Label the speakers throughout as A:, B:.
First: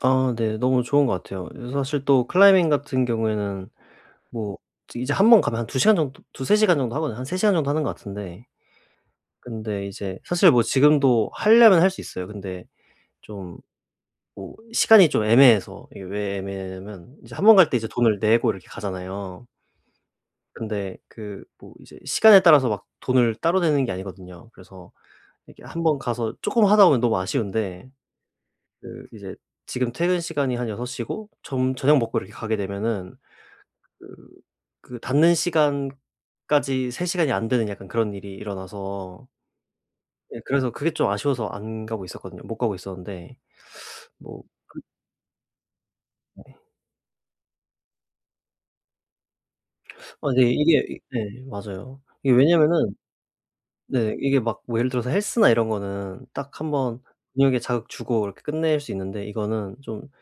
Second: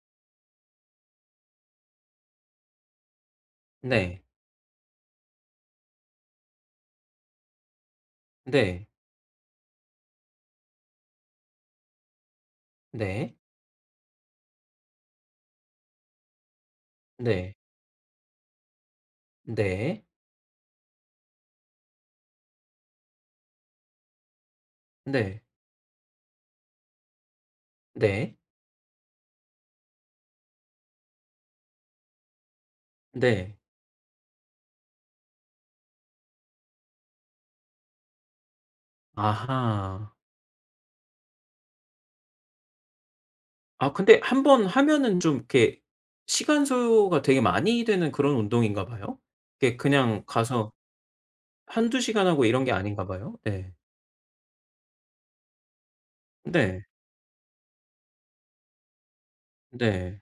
A: 아 네 너무 좋은 것 같아요. 그래서 사실 또 클라이밍 같은 경우에는
B: 네.
A: 뭐 이제 1 번 가면 한 2 시간 정도, 2-3 시간 정도 하거든요. 한 3 시간 정도 하는 것 같은데
B: 네.
A: 근데 이제 사실 뭐 지금도 하려면 할 수 있어요. 근데
B: 네.
A: 좀 뭐 시간이 좀 애매해서 이게 왜 애매하냐면 이제 1
B: 네.
A: 번 갈 때 이제 돈을 내고 이렇게 가잖아요.
B: 네.
A: 근데 그 뭐 이제 시간에 따라서 막 돈을 따로 내는 게 아니거든요. 그래서
B: 네.
A: 이렇게 1 번 가서 쪼끔 하다 보면 너무 아쉬운데
B: 네.
A: 그 이제 지금 퇴근 시간이 한 6 시고 좀 저녁 먹고 이렇게 가게 되면은
B: 네.
A: 그 그 닫는 시간까지 3 시간이 안 되는 약간 그런 일이 일어나서
B: 아하.
A: 네. 그래서 그게 좀 아쉬워서 안 가고 있었거든요. 못 가고 있었는데
B: 아 근데 1
A: 뭐
B: 번
A: 그
B: 하면은 좀 이렇게
A: 네.
B: 시간 소요가 되게 많이 되는 그런 운동인가 봐요. 네 그냥
A: 아 네.
B: 가서
A: 이게 네 맞아요.
B: 1-2 시간
A: 이게
B: 하고 이런 게
A: 왜냐하면은
B: 아닌가 봐요. 예.
A: 네 이게 막 뭐 예를 들어서 헬스나 이런 거는 딱 1
B: 네.
A: 번 근육에 자극 주고 이렇게 끝낼 수 있는데 이거는 좀
B: 네.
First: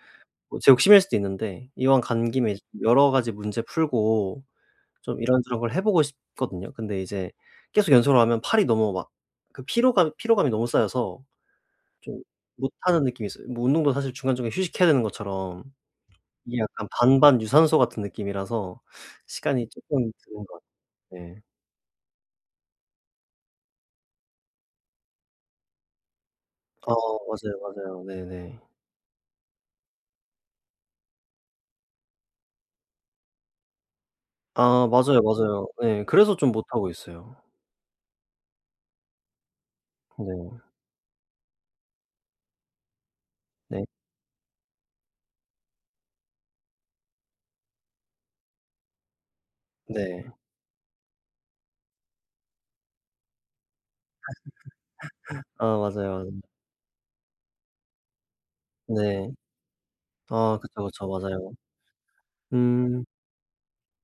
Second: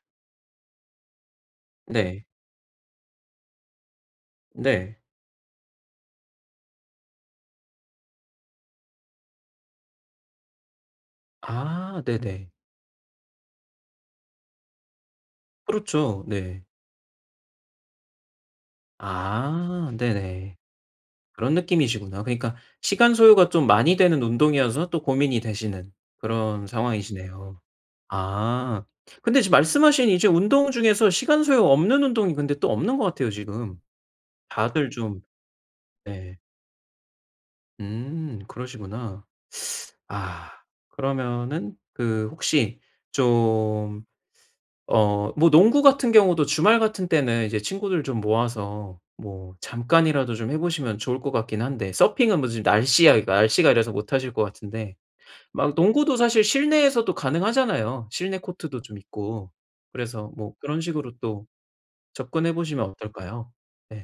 A: 뭐 제 욕심일 수도 있는데 이왕
B: 네.
A: 간 김에 이제 여러 가지 문제 풀고
B: 네.
A: 좀 이런저런 걸 해 보고 싶거든요. 근데 이제 계속 연속으로 하면 팔이 너무 막 그 피로감, 피로감이 너무 쌓여서
B: 아
A: 좀
B: 네네.
A: 못하는 느낌이 있어요. 뭐 운동도 사실 중간중간 휴식해야 되는 것처럼.
B: 그렇죠.
A: 이게
B: 네.
A: 약간 반반 유산소 같은 느낌이라서 시간이
B: 아
A: 쪼끔 드는
B: 네네
A: 것 같아요. 네.
B: 그런 느낌이시구나. 그러니까 시간 소요가 좀 많이 되는 운동이어서 또 고민이 되시는 그런
A: 어 맞아요,
B: 상황이시네요.
A: 맞아요. 네네.
B: 아 근데 지금 말씀하신 이제 운동 중에서 시간 소요 없는 운동이 근데 또 없는 것 같아요 지금.
A: 아
B: 다들 좀
A: 맞아요, 맞아요. 예. 그래서
B: 네.
A: 좀 못 하고 있어요.
B: 음. 그러시구나. 아
A: 네.
B: 그러면은 그 혹시
A: 네.
B: 좀 어 뭐 농구 같은 경우도 주말 같은 때는 이제 친구들 좀 모아서 뭐
A: 네.
B: 잠깐이라도 좀 해 보시면 좋을 것 같긴 한데 서핑은 무슨 날씨가, 날씨가 이래서 못 하실 것 같은데
A: 아
B: 막
A: 맞아요,
B: 농구도 사실
A: 맞아요.
B: 실내에서도 가능하잖아요. 실내 코트도 좀
A: 네
B: 있고 그래서 뭐
A: 아
B: 그런
A: 그쵸, 그쵸.
B: 식으로 또
A: 맞아요.
B: 접근해 보시면
A: 음.
B: 어떨까요? 네.